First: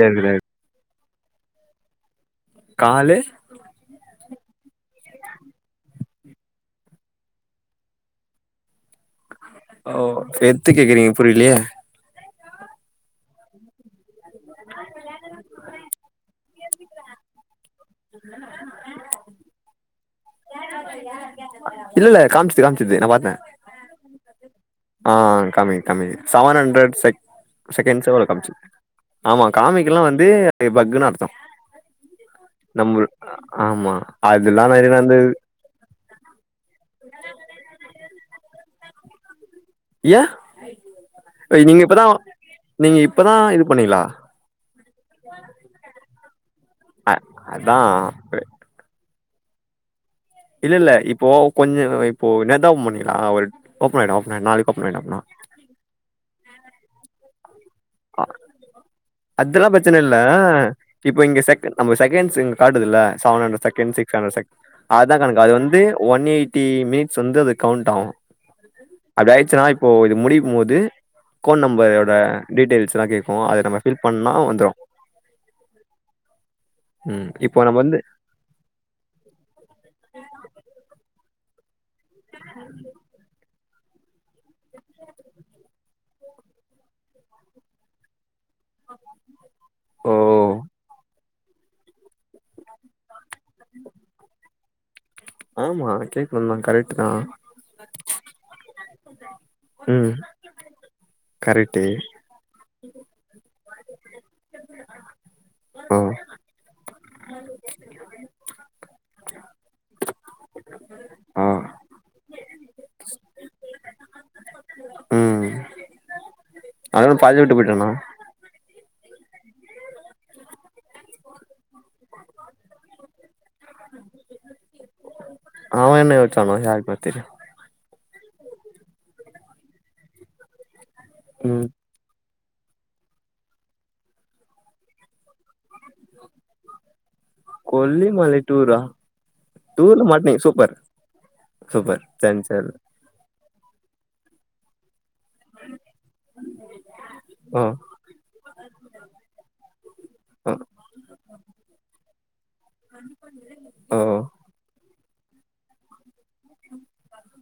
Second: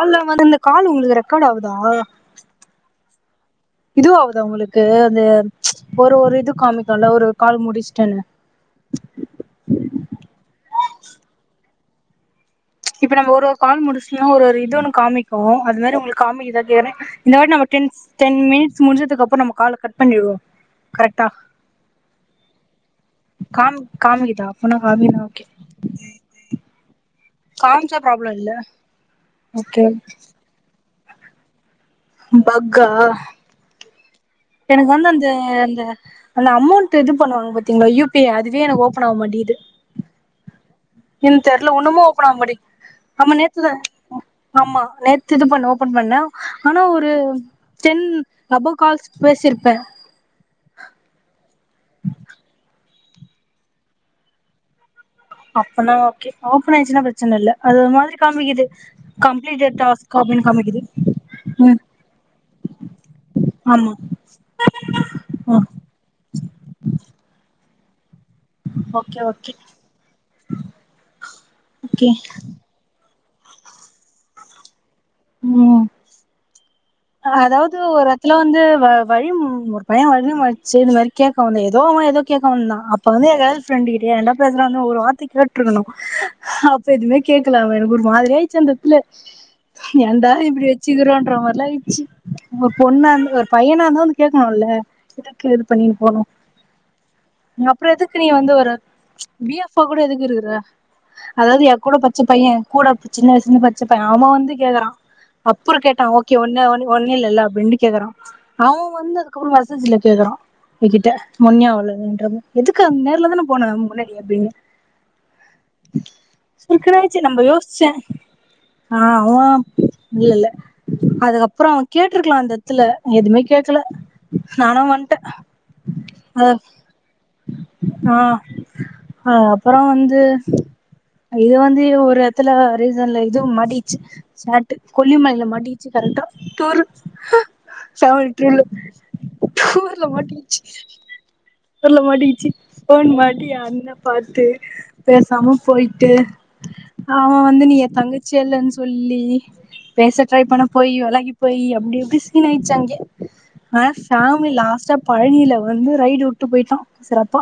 ஆல்ல right வடுனு call உங்களுக்கு ரெக்கார்ட ஆகுதா காலு இது ஆவுதா உங்களுக்கு அந்த ச் ஒரு ஒரு இது காமி அதா ஒரு கால் முடிச்சுட்டன்னு ஓ எத்து கேக்குறீங்க புரிலியே இப்ப நம்ம ஒரு ஒரு கால் முடிச் ஒரு இது ஒன்னு காமிக்கு அது மாரி உங்களுக்கு காமிக்தா இல்லயானே இனிமெட்டு நம்ம டென் மினி டென் மினிட்ஸ் முஞ்சதுக்குப்ற நம்ம கால கட் பண்ணிருவோ இல்லல்ல காம்ச்சுது காம்ச்சுது நா பாத்தே காம் காமிக்குதா அப்பனா ஆ காமிக்குதா ஓகே காமி காமிக்குது செவன் ஹண்டரட் செக் காமிச்சா செகன்சோட ப்ராப்ளம் இல்ல காமிச்சுது ஆமா ஓகே காமிக்கலன்னா எல்லா வந்து பக்குன்ன [inaudible] பக்கா நம்முல் ஆமா அதெல்லாம் எனக்கு நெறைய வந்து அந்த நடந்தது அந்த அந்த அமௌண்டட் இது பண்ணுவாங்க பாத்தீங்களா யூ ப்பே அதுவே எனக்கு ஓப்பன் ஆக மாட்டிது ஏ என் தெரில ஒண்ணுமு ஓபன் ஆக மாட்டிது நீங்க ஆம இப்பதான் இது நேத்து பண்ணீங்களா ஆமா நேத்து இது பண்ணே ஓபன் பண்ண ஆனா ஒரு அ அதான் டென் தபோ கால்ஸ் பேசிற்ப்பே இல்ல இல்ல இப்போ கொஞ்சம் இப்போ லேட்டா அ முடியும் ஓப்பன் ஆயிடும் ஓப்பன் ஆயிடும் நாளைக்கு ஓப்பன் ஆயிடும் அப்பனா ஓகே ஓப்பனாய்டுச்சுன்னா பிரச்சனை இல்ல அது ஒரு மாதிரி காமிக்குது அதெல்லாம் கம்ப்ளீட்டட் பிரச்சனை இல்ல டாஸ்க் அப்டின்னு காமிக்குது இப்ப இங்க ம் நம்ம செகண்ட்ஸ்ங்க காட்டுதுலா செவன் ஆமா கண்ரட் சிக்ஸ் ஹண்டர அதுதான் கணக்கு அது ம் வந்து ஒன் எயிட்டி மினிட்ஸ் வந்து அது கவுண்டாவும் ஓகே அப்படி ஓகே ஆயிடுச்சுன்னா இப்போ இது முடியபோது கோட் ஓகே நம்பரோட கேக்கும் அதை நம்ம பில் பண்ணா வந்துரும் உம் ம் இப்போ அதாவது நம்ம வந்து ஒரு இடத்துல வந்து வழி ஒரு பையன் வழி மாடுச்சு இ மாதிரி கேக்கு வந்து ஏதோ ஏதோ கேட்க வந்தான் அப்ப வந்து ப்ரண்டு கிட்டங்களா பேசுறா ஒரு வார்த்தை கேட்டு இருக்கணும் அப்ப எதுவுமே கேடக்கலா அவ எனக்கெரு மாதிரியாயச்சு அந்தயடத்துல ஓ ஏன்டா இப்படி வச்சுக்கிறோன்ற மாதிரி லாயிடுச்சு ஒரு பொண்ணா ஒரு பையனந்தாவந்து கேக்கணும்ல ஹா.... எதுக்கு இது பண்ணி ஆமா போனும் கேக்கணுந்தா கரெக்ட் தா அப்புறம் எதுக்கு நீ வந்து ஒரு பிஎப் ஆ கூட ம் எதுக்கு இருக்குற அதாவது என் கரெக்ட்டு கூட படிச்சபையன் கூட சின்ன வயசுந்து படிச்சபையன் அவ வந்து அப்பரோ ஓ கேட்டான் ஓகே ஒன்ன ஒன்னே இல்ல அப்படின்னு கேக்குறான் அவன் வந்து அதுக்கப்புறம் மசே கேக்குறான் என்கிட்ட ஆ மொன்னியா எதுக்கு அந்த நேர்ல தானே போன முன்னாடி ம் அதா அப்படனுச்ச பாதில நம்ம விட்டு யோசிச்ச போயிட்டானா ஆஹ இல்ல இல்ல அதுக்கப்புறம் அவன் கேட்டுருக்கலாம் அந்த இத்துல எதுவுமே கேக் கேக்கல நான வந்துட்டேன் அவ என்ன அ யோசிச்சானோ யாருக்குமே தெரியு ஆஹ அஹ அப்பரோம் வந்து இது ம் வந்து இது ஒரு இதல ரீசன்ல இது மடி சாட்டு கொல்லிமலை மாட்டிச்சு கரெக்டா ஃபேமிலி கொல்லிமலை டூர்ல டூரா டூர்ல மாட்டனீங்க சூப்பர் சூப்பர் சான்சே இல்ல அப்டிய அண்ண பாத்து பேசாம போயிட்டு அவன் ஆ வந்து நீ என் தங்கச்சி ய பேச ட்ரை ஆ பண்ண போயி விலகி போய் அப்படி இப்படி சீன் ஆயிடுச்சு அங்கேயே ஆ பேஃமிலி லாஸ்ட் ல பழனி ல வந்து ரைடு வுட்டு போயிட்டான் பா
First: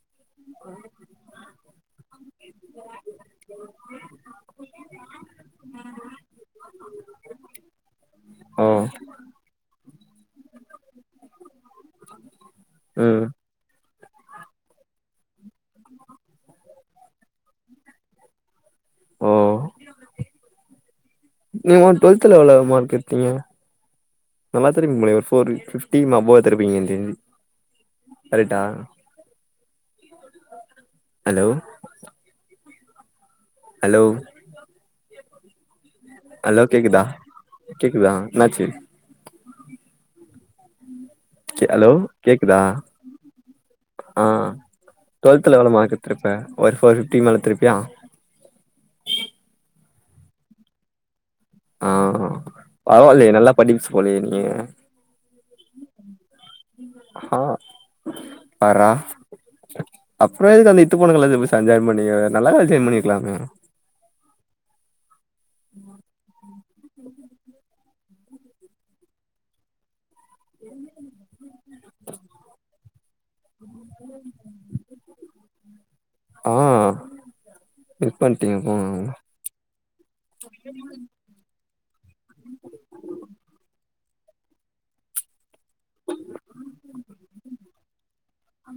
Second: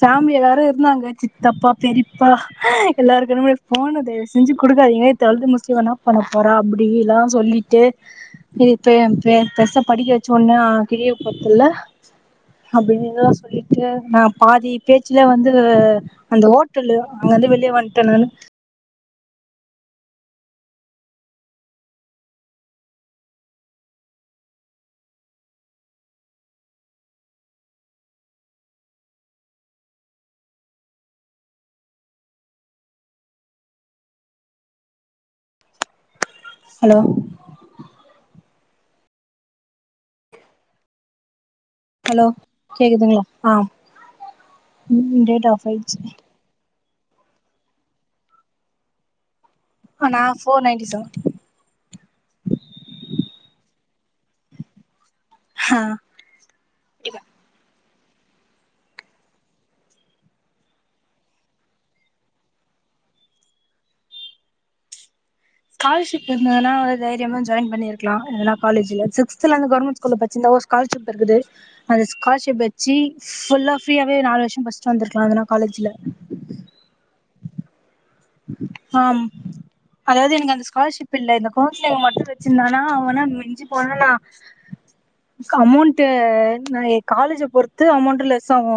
சாமி எல்லாரு இருந்தாங்க சித் த்தப்பா பெரிப்பா எல்லாருக்குமே போன தயவு செஞ்சு கொடுக்காதீங்க தெழ்து ச்சுகன என்னாப் பண்ண போறா அப்டி எல்லா சொல்லிட்டு ஆ இ பே என் பேச வெசப் படிக்க வெச்சுன்னா கியேப் பத்துல ம் அப்டியில்லா சொல்லிட்டு நா பாதி கேச்சுல வந்து ட்டு அந்த ஓட் கில்லே அந்து இருந்து வெளிய வேண்டே நானு ஓ நீ ஒன் டொல்த்துல எவ்ளோவு மார்க் எடுத்தீங்க நல்லா திருப்பிங்களே four fifteen [unintelligible] Creta hello hello hello கேக்குதா கேக்குதா இன்னாச்சு ஹலோ கேக்குதா கேக்குதுங்ளா ஆ ஆ ம் டேட்டா டொல்த்துல ஆஃப் எவ்ளோ மார்க் ஆயிடுச்சு எத்துருப்ப ஒர்வ் ஒரு ஃபிஃப்டீன் எடுத்துருப்பீயா நா ஃபோர் நைன்டி செவன்டி ஆ பரவாலியே நல்லா படிப்பிஸ் போலியே நீங்க அஹா ஆ பார்ரா அப்புறோ இதுக்கு அந்த இத்து போன காலேஜ்ல சா ஜாயின் பண்ணிங்க நல்லாவே எஜாயின் பண்ணிருக்கலாமே கால்ஷுப்பு இருந்தன்னா தைரியமா ஜா ஜாயின் பண்ணிருக்கலா எங்குனா காலேஜ்ல சிக்ஸ்துலயிருந்து கவர்மெண்ட் ஸ் கூல்ல இப்ப சின்னவோஸ் காலர்ஷிப் இருக்குது அந்துஸ் கால்ஷுப்பு பெச்சி ஃபுல்லா ஃப்ரீவே நாலு வருஷ படிச்சு வந்தர்க்கலா எதனா காலேஜ்ல ஆ மிஸ் பண்ட்டீங்க போங்க ஆம் அதாவுது எனக்கு அந்துஸ் கால்ஷுப்பு இல்ல இந்த கூர்ப்புல இவுங்க மட்டு வெச்சிருந்தனா அவுனா மிஞ்சி போனால இதுக் அமௌண்ட்டு நா எ காலேஜ்ஜ பொறுத்து அமௌண்ட் லெஸ் ஆகு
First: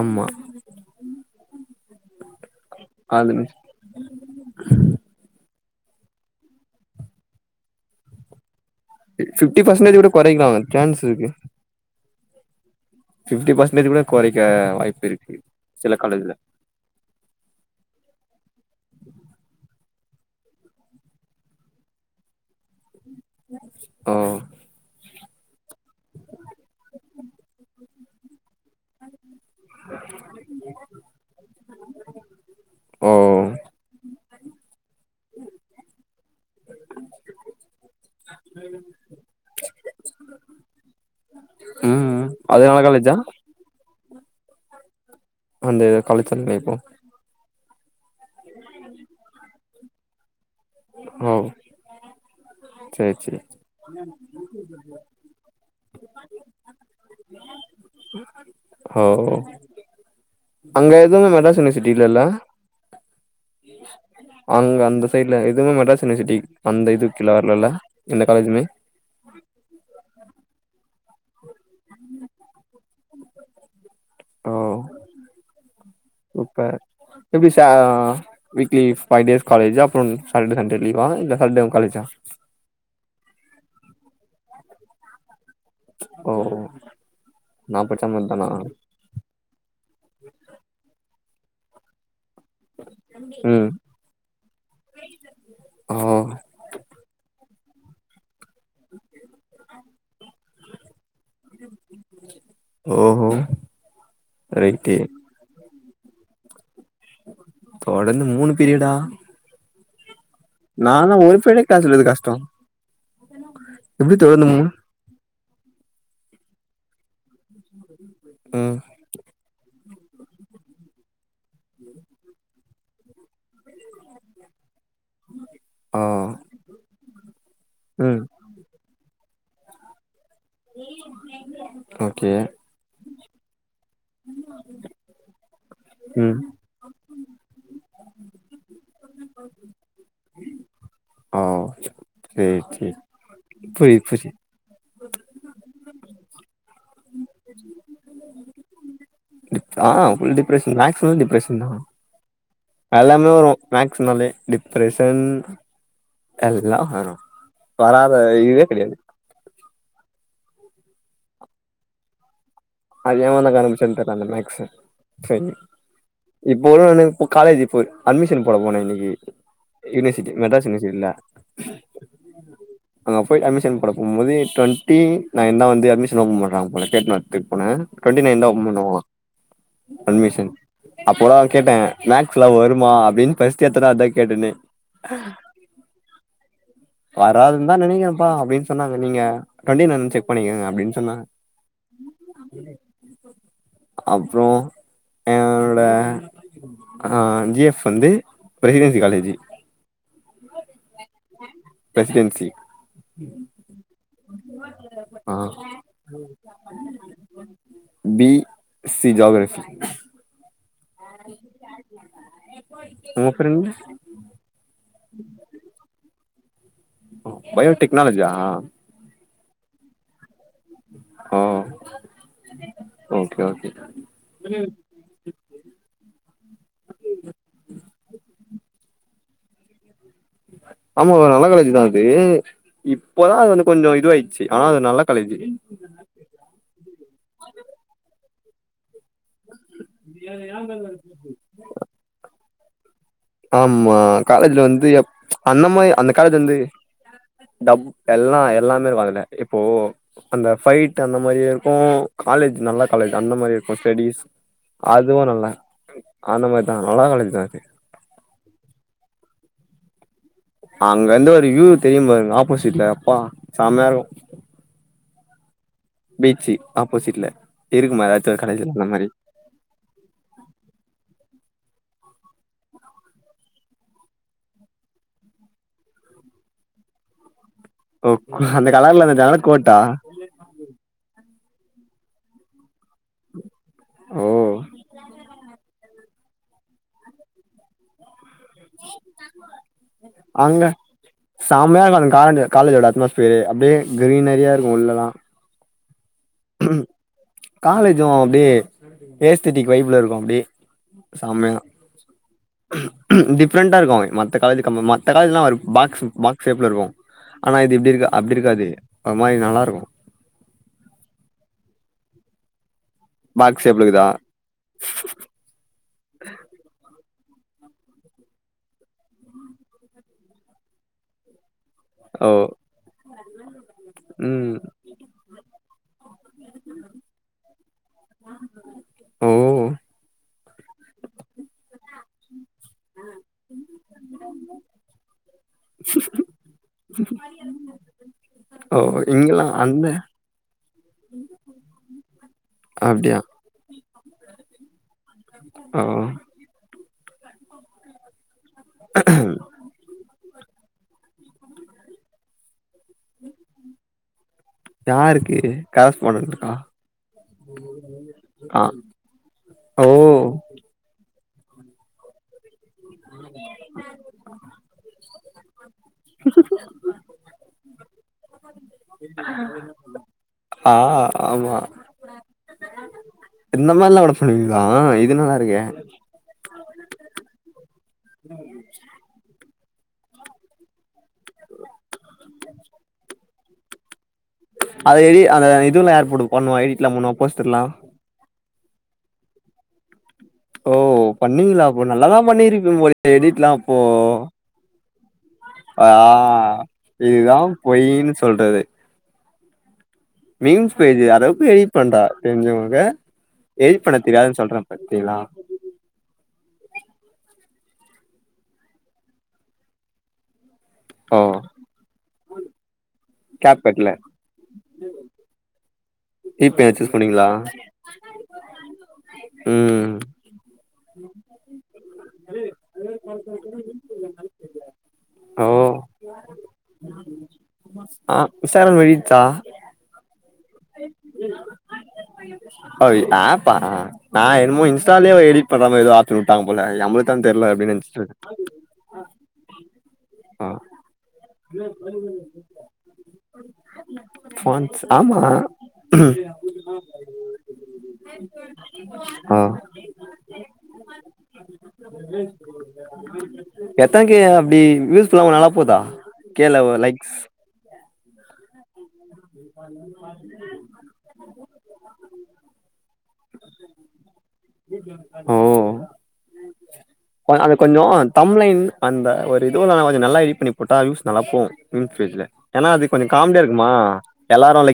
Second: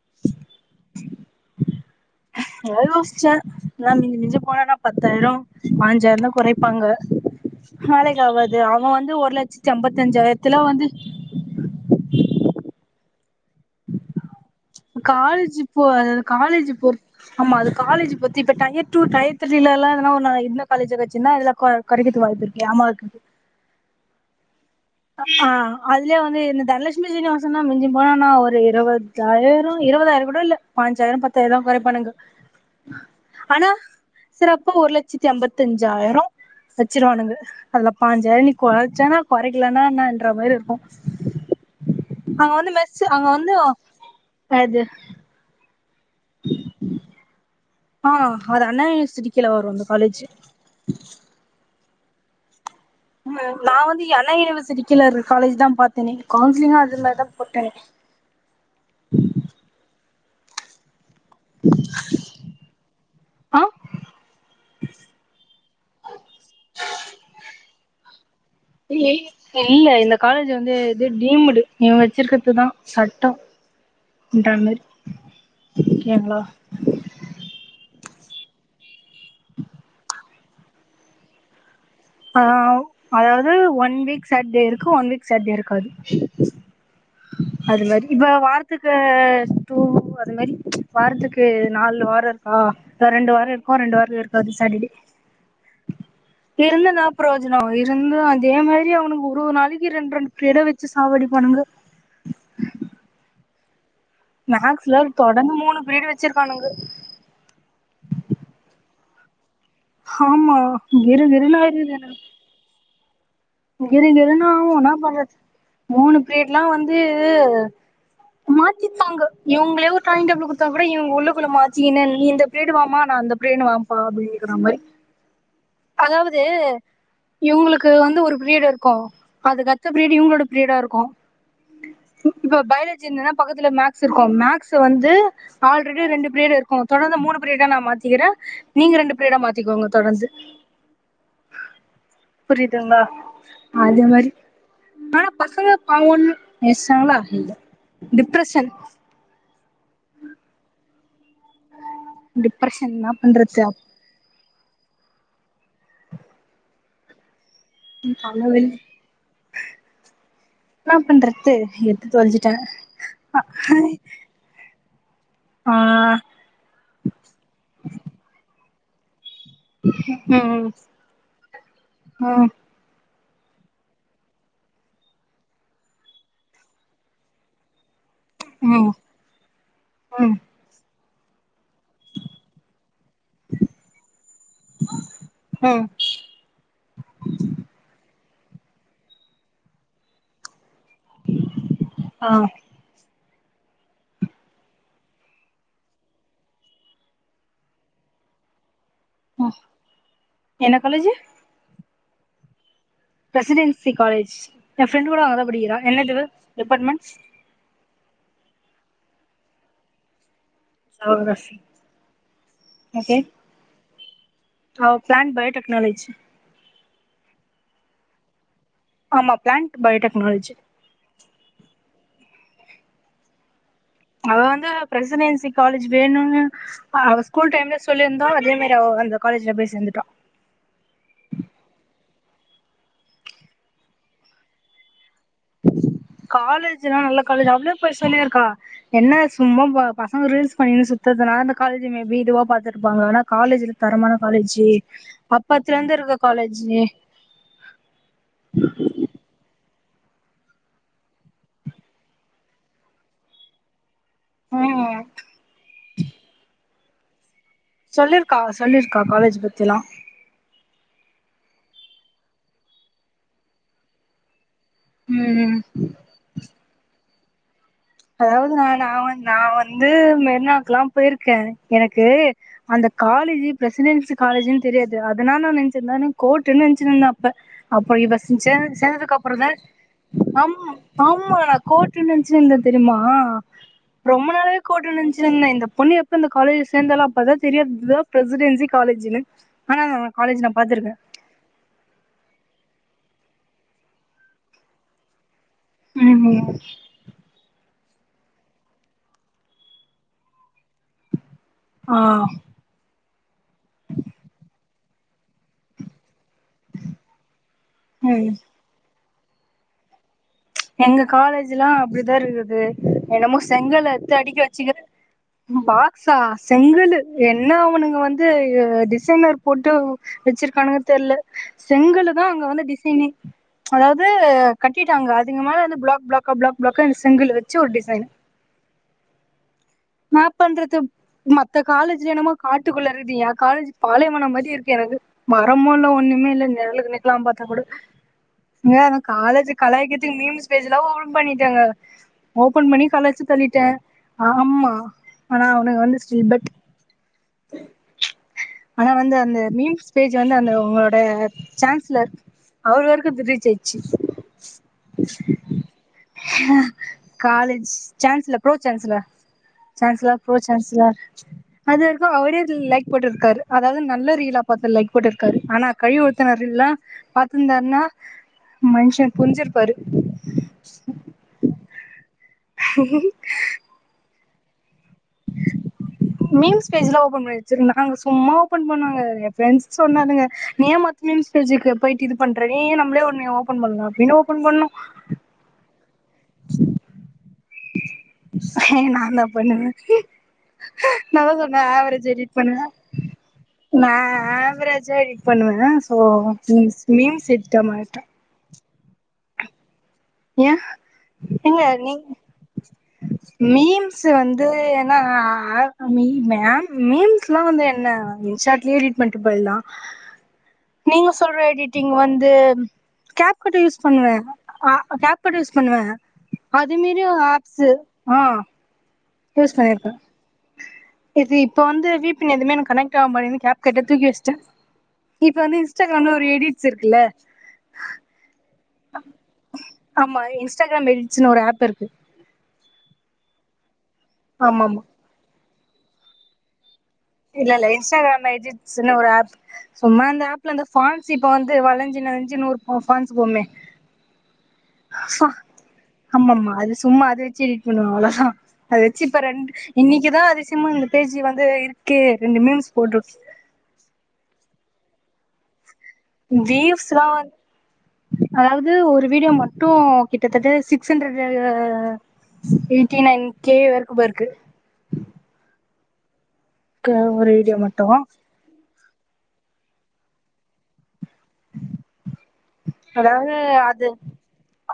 ஆமா [unintelligible] ஏ அது மிஞ்சி மிஞ்சி போனேன்னா பத்தாயிரோ பாஞ்சாயிரோ தா கொறைப்பாங்க வேலைக்காவாது து அவ வந்து ஒரு ஃபிப்டி லட்சத்தி பர்சன்டேஜ் கூட கொறைக்கலா ஐம்பத்தஞ்சாயிரத்துல வந்து சான்ஸ் இருக்கு ஃபிப்டி பர்சன்டேஜ் கூட கொறைக்க வாய்ப்பு இருக்கு காலேஜ் போ சில காலேஜ்ல காலேஜ் போருத் ஆமா அது காலேஜ் போத்தி இப்ப டயர் டூ டயர் த்ரீலல்லா அனா ஒர் நா இந்த காலேஜ்ஜ வெச்சுன்னா இதுல கொ கொறைக்கறத்துக் வாய்ப்புருக்கு ஏம்மா இக்குன்ட்டு உம் அ ஆ அதுலே வந்து இந்த தனலட்சுமி சீனிவாசன்னா மிஞ்சி போனா நா ஒரு இரவுது பத்தாயிர இருபதாயிர கூட இல்ல பாஞ்சாயிர பத்தாயிரந்தா கொறைப்பானுங்க ஓ ஆனா சிறப்பா ஒரு லட்சத்தி ஐம்பத்தஞ்சாயிரோ வெச்சிருவானுங்க அதுல பாஞ்சாயிர நீ கொறைச்சனா கொறைக் இல்லனா என்னன்ற மாரி இருக்கு ம் அவே அது வந்து நல்ல மெஸ்சு காலேஜா அங்க வந்து அ அது ஆந்தே கலெக்ஷன் ராயப்புரோ ஆ ஹர அண்ணா யுனிவர்சிட்டி கீழ வரும் அந்த காலேஜூ ஆம் நா நா வந்து எண்ணா யூனிவர்சிட்டி கீழருந் காலேஜ் தா பாத் தனே கவுன்சிலிங்கு அதுல தா போட்டனே ஹவ் அங்க இல் இதுவுமே மெட்ராஸ் யுனிவர்சிட்டி இல்லல அ அங்க அந்த சைடுல இதுவு மெட்ராஸ் யுனிவர்சிட்டி அந்த இது கீழ வர்லல இந்த [unintelligible] இல்ல இந்தக் காலேஜ் வந்து இது டீம்டு நீ வச்சிற்க்கறது தா சட்டோ ஓ உண்டான் மரி ஓகேங்ளா வீக்லீஃப் ஃபைவ் டேஸ் காலேஜு அப்றுன் சாட்டர்டே சண்டே லீவா இல்ல சண்டேவு காலேஜா அ உ அதாவது ஒன் வீக் சட்டே இருக்கும் ஒன் வீக் சட்டேருக்காது ஓ நா அது மரி படிச்ச இப்ப மாரி தானா வாரத்துக்கு டூ அது மெரி வாரத் துக்கு நாலு வாரத் ஆ இன்னு ரெண்டு வாரோ ம் இருக்கும் ரெண்டு வாரோ இருக்காது சாட்டடே ஆ இருந்து என்ன ப்ரோஜ் இத்னோ இருந்தும் அதே மாரி அவனுங்க ஒரு ஒரு நாளைக்கி ரெண் ரெண்டு பெறவச்சு சாவடிபானுங்க ஓஹோ ரைட்டு மேக்ஸ்ல தொடங்கு மூணு வீடு வச்சிருக்கானுங்க தொடர்ந்து மூணு பீரியடா ஹாமா நாலா கிறு ஒரு கிறுன்னு பீரியடே கிளாஸ் ஆய்ருது எடுக்கறது எனக்கு கஷ்டோ கிரு எப்டி கிருனு தொடர்ந்து மூணு ஆவும் என்னா பண்றத் மூணு பீரீடு லா வந்து ம் மாத்தித்தாங்க இவ்ங்ளே ஒரு டைம் டேபுள் குடுத்தா கூட இவுங் உள்ளுக்குள்ள மாச்சிகினு என் இந்த பிரீடு வாமா நா அந்த பிரீடு வாம்பா அப்டிங்ற மாரி ஆ அதாவது இவுங்ளுக்கு வந்து ம் ஒரு வீடு இருக்கும் அதுக் அடுத்த வீடு இவுங்களோடத் ஓக்கே தெரிஞ்சுந்தன பக்கத்துல மேப் மேக்ஸ் இருக்கும் மேக்ஸ் வந்து ஆல்ரெடி ரெண்டு ம் பிரீடு இருக்கும் தொடர்ந்து மூணு ப்ரீடா நா மாத்திக்கிறே நீங்க ரெண்டு ப்ரீடா மாத்திக்கோங்க தொடர்ந்து ஆ செரி செரி புரியுதுங்களா புரிது அது புரி மாரி ஆனா பசங்க. ப ஒண்ணு [unintelligible] டிப்ரசன் ஆஆ ஃபுல் டிப்ரஷன் மேக்ஸ் தா டிப்ரஷன் டிப்ரெஷன் என்னா எல்லாமே வரும் பண்றது மேக்ஸ்னாலே டிப்ரஷன் எல்லாம் வரும் வராத இதுவே கிடையாது னா பண்றது எத்து தொலைஞ்சி அதே இவந்த கணக்கு சொல்லிதர அந்த மேக்சு செரி ஆ இப்போ எனக்கு காலேஜ் இப்ப அட்மிஷன் போட போனே இன்னைக் இ யூனிவர்சிட்டி மெட்ராஸ் ம் ம் யூனிவர்சிட்டில்ல அங்க போய் அட்மிஷன் போட போம்போது டொன்டி நைன் தா வந்து அட்மிஷன் ஒப்பன் பண்றாங்க போல கேட்னுவரத்துக் பொன டோண்டி நைன் தா ஒபன் ம் பண்ணுவாங்க ம் ம் அட்மிஷன் [unintelligible] கேட்டேன் மேக்ஸ்லா வருமா அப்படின் ஃபஸ்ட் எத்தத அதா கேட்டன ம் வராதுதான் நெனைக்கற ப்ப அப்டின் சொன்னங்க நீங்க டொண்டி நை செக் பண்ணிக்கங்க அப்டின் என்னா ஆ அப்புறம் எனனோட ஆ ஜிஃப் வந்து பிரைவே காலேஜி என்ன காலேஜு பிரெசிடென்சி பிரசிடென்சி காலேஜ் என் ஃப்ரெண்ட் கூட ஆ அங்கதா படிக்கிறா என்ன டிபா departments B C geography geography okay உங்க ஃப்ரெண்ட் அவ ப்ளான் பயோடெக்னோலஜி பயோடெக்னாலஜியா ஆமா பிளான்ட் பயோடெக்னாலஜி ஓ ஓகே ஓகே அவ வந்து பிரசிடன்சி காலேஜ் வேணுன்னு அவ ஸ்கூல் டைம்ல சொல்லிருந்தா அதே மா ரி அவ அந்த காலேஜ்ல போய் சேந்துட்டா ஆமாங்க நல்ல காலேஜ்தா அது இப்போதா அது வந்து கொஞ்சோ இது ஆயிட்ச்சு ஆனா அது நல்ல காலேஜ் காலே ஜல்லா நல்ல காலேஜு அவளே போய் சொல்லி இருக்கா என்ன சும்மா ப பசங்க ரீல்ஸ் பண்ணினு சுத்தறதுனால அந்த காலேஜு மேபி இதுவா பாத்திரு ஆமா காலேஜ்ல வந்து எப் அந்த அப்பத்துல மாரி இருந்து அந்த இருக்க காலேஜ் வந்து டப் எல்லா எல்லாமே இருக்கு அதுல இப்போ அந்த ஃபைட் அந்த மாரியே இருக்கு காலேஜ் நல்ல காலேஜ்தா அந்த மாரி இருக்கு ஸ்டடிஸ் ம் அதுவு நல்ல அந்த மாதிரி தா நல்ல காலேஜ்தா அது சொல்லிருக்கா சொல்லிருக்கா காலேஜ் பத்திலா அங்க இருந்து ஒரு வியூ தெரியு பாருங்க ஆப்போசிட்ல ப்பா செமயா இருக்கு ம் பீச்சு ஆப்போசிட்ல இருக்குமா ஏதாச்சும் ஒரு அதாவது நா காலேஜ்ல அந்த நா மாரி வந் நா வந்து மெரினாக்கல்லா போயிருக்கே எனக்கு அந்த காலேஜு பிரசிடென்சி காலேஜுன்னு தெரியாது அதனால நா நெனைச்சிருந்தே நா கோர்ட்டுன்னு நெனைச்சிருந்தே அப்ப அப்புற ஓ இவ சே அந்த கலர்ல அந்த சேந்ததுக்கு ஜன்னல் அப்புறந்தா கோட்டா அம் ஆ மா கோர்ட்டுனு நெனச்சினுருந்தே தெரியுமா ஓ ரொம்ப நாளாவே கோர்ட்டுனு நெனச்சினுருந்தே இந்த பொண்ணு எப் ப இந்த காலேஜ்ல சேந்தாளோ அப்பதா தெரியு இதா பிரசிடென்சி காலேஜுனு ஆனா நா காலேஜ் நா அங்க பாத்திருக்கே பியரே அப்டியே கிரீனரியா இருக்கு உள்ளலா ம் ஹூம் காலேஜு அப்டியே ஏஸ்தட்டிக் வைப்ல இருக்கு அப்டியே செமயா ஆ டிஃப்ரெண்ட்டா இருக்கு மத்த காலேஜு கம் மத்த காலேஜ்லா ஒரு பாக்ஸ் பாக் ஸ் ஷேப்ல இருக்கு ஆனா இது இப்டி இருக்கா ம் அப்டி இருக்காது ஒரு மாரி நல்லாருக்கு எங்க காலேஜல்லா அப்டிதா இருக்குது என்னமோ பாக்ஸ் ஷேப்ல செங்கலு இருக்குதா எட்த்து அடுக்கி வச்சுக்குற ம் பாக்ஸா செங்கலு என்ன அவனுக வந்து டிசைனர் போட்டு வச்சிருக்கானுக தெர்ல செங்கல்லுதா ஓ அங்க வந்து டிசைனே அதாவது ம் கட்டிட்டாங்க அது மேலந்து ப்ளாக் ப்ளாக் க ப்ளாக் ப்ளாக்கா இந்த செங்கலு வச்சு ஒர் டிசைனு ஓ மேப் பண்றது மத்த காலேஜுல என்னமொ காட்டுக்குள்ள இருக்குது ஏ காலேஜு பாலைவனம் மாரி இருக்கு எனக்கு மரமு இல்ல ஒன்னுமே இல்ல நெழலுக்கு நிக்லாம் பாத்தா குட ஓ ஏ இந்த இங்கெல்லா காலேஜு அந்த கலாய்க்கத் து மீம்ஸ் பேஜல்லா ஓபன் பண்ணிட்டாங்க ஓபன் பண்ணி அப்டியா கலாச்சி தள்ளிட்டே ஆமா ஆனா அவனுக ஓ வந்து ஸ்ரீ பட் ஆனா வந்து அந்த மீம்ஸ் பேஜ் வந்து அந்த ஒங்கோட சான்ஸ்ல அவர் வரக்கு இது ரீச் அயிச்சி யாருக்கு கரஸ்பாண்டன்ட் இருக்கா ஹ காலேஜ் சான்சல ப்ரோ ஆ சான்சல ஓ சான்சல ப்ரோ சான்சல அதுவர்க்கு அவரே அது லை க் போட்டுருக்காரு அதாவ்து நல்ல ரீலா பாத்து லைக் போட்டுரு க்கரு ஆனா கழுவி ஊத்துனதில்லா பாத்துந்தார்னா மன்ஷ புர்ஞ்சிரு ஆ ஆமா இந்த மார்லா [unintelligible] மீம்ஸ் பேஜுல்லா ஓபன் பண்ணி வச்சிரு நாங்க சும்மா ஓபன் பண்ணோங்க எ ஃப்ரெண்ட்ஸு சொன்னானுங்க நி ஏம்மா மீம்ஸ் பேஜுக்கு போயிட்டு இது பண்ற [unintelligible] நம்ளே ஒன்னு ஓ பன் பண்லா வினோ அத எடி அந்த இதுல யார் புடு பண்ணுவா எடிட்லா பண்ணுவா போஸ்டர்லா ஹே நாந்தா பண்ணுவே ஓ நா தா சொன்னே பண்ணீங்களா அப்போ ஆவரேஜ் நல்லாதா எடிட் பண்ணுவே பண்ணிருப்பிங்போலயே எடிட்லா அப்போ ஜா எடிட் பண்ணுவே ஆ சோ மீம்ஸ் மீம்ஸ் இதுதா எடிட்டா மாட்டே பொய்யினு சொல்றது ஏ மீம்ஸ் பேஜு அதாவ்து ஏங்க எடிட் நீ பண்றா தெரிஞ்சவ்ங்கள்க்கு எடிட் பண்ண மீம்ஸ் தெரியாதுன் வந்து சொல்ற ஏன்னா பாத்தீங்களா மீ மேம் மீம்ஸ்லா வந்து என்ன இன்ஷாட்லே எடிட் பண்ட்டு போயில்லா நீங்க ஓ சொல்ற எடிட்டிங் வந்து கேப் கட்டு யூஸ் பண்ணுவே அ கேப்பிட்டல்ஸ் பண்ணுவே இப்பயா அது சூஸ் மேரி பண்ணீங்களா ஆப்ஸ் ஆ யூஸ் ம் பண்ணிருக்குரே இது இப்ப வந்து வி பி ன் எதுவுமே கனெக்ட் ஆக மாட்டிகுதுனு கேப் கட்ட தூக்கி வச்சுடே இப்ப ஓ வந்து இன்ஸ்டாகிராம்ல ஒரு எடிட்ஸ் இருக்குல்ல ஆ இன்ஸ்டாகிராம் [unintelligible] ஆமா இன்ஸ்டாகிராம் எடிட்ஸ்னு ஒரு ஆப் இருக்கு ஓய் ஆப்பா நா ஆமா என்னமோ ஆமா இன்ஸ்டாலே ஒரு எடிட் இப்ப தாங்க எதோ ஆஃப்ஷன் வுட்டாங்க போல நம்ளுக்கு இல்ல இல்ல இன்ஸ்டாகிராம் எடிட்ஸ்னு ஒரு ஆப் சும்மா இந்த ஆப்ல ஆ இந்த ஃபான்ஸ் இப்ப வந்து வளஞ்சு நெலிஞ்சு நூறு ஃபான்ஸ் போவுமே ஃபாண்ட்ஸ் ஆமா ஆமாமா அது சும்மா அது வச்சு எடிட் பண்ணுவ அவ்ளோதா அது வச்சு இப்ப ஆ ரெண்டு இன்னைக்குதா அது சும்மா இந்த பேஜி வந்து இருக்கு ரெண்டு மீமாஸ் போடு எத்தனைக்கு அப்டி யூஸ் இப்பலா உங் நல்லா போதா கேல லைக்ஸ் வீவ்ஸ்ரார் அதாவது ஒரு வீடியோ மட்டு கிட்டத்தட்ட six hundred eighty nine K வெர்க்குபர்கு ஓ க- ஒரு அது வீடியோ கொஞ்சோ மட்டு தம்நெய்ல் அந்த ஒரு இது நா நல்லா எடிட் பண்ண போட்டா யூஸ் நல்லா போவு ம் [unintelligible] எனா அது கொஞ்சோ அதாவது காமெடியா இருக்குமா அது எல்லாருலைக்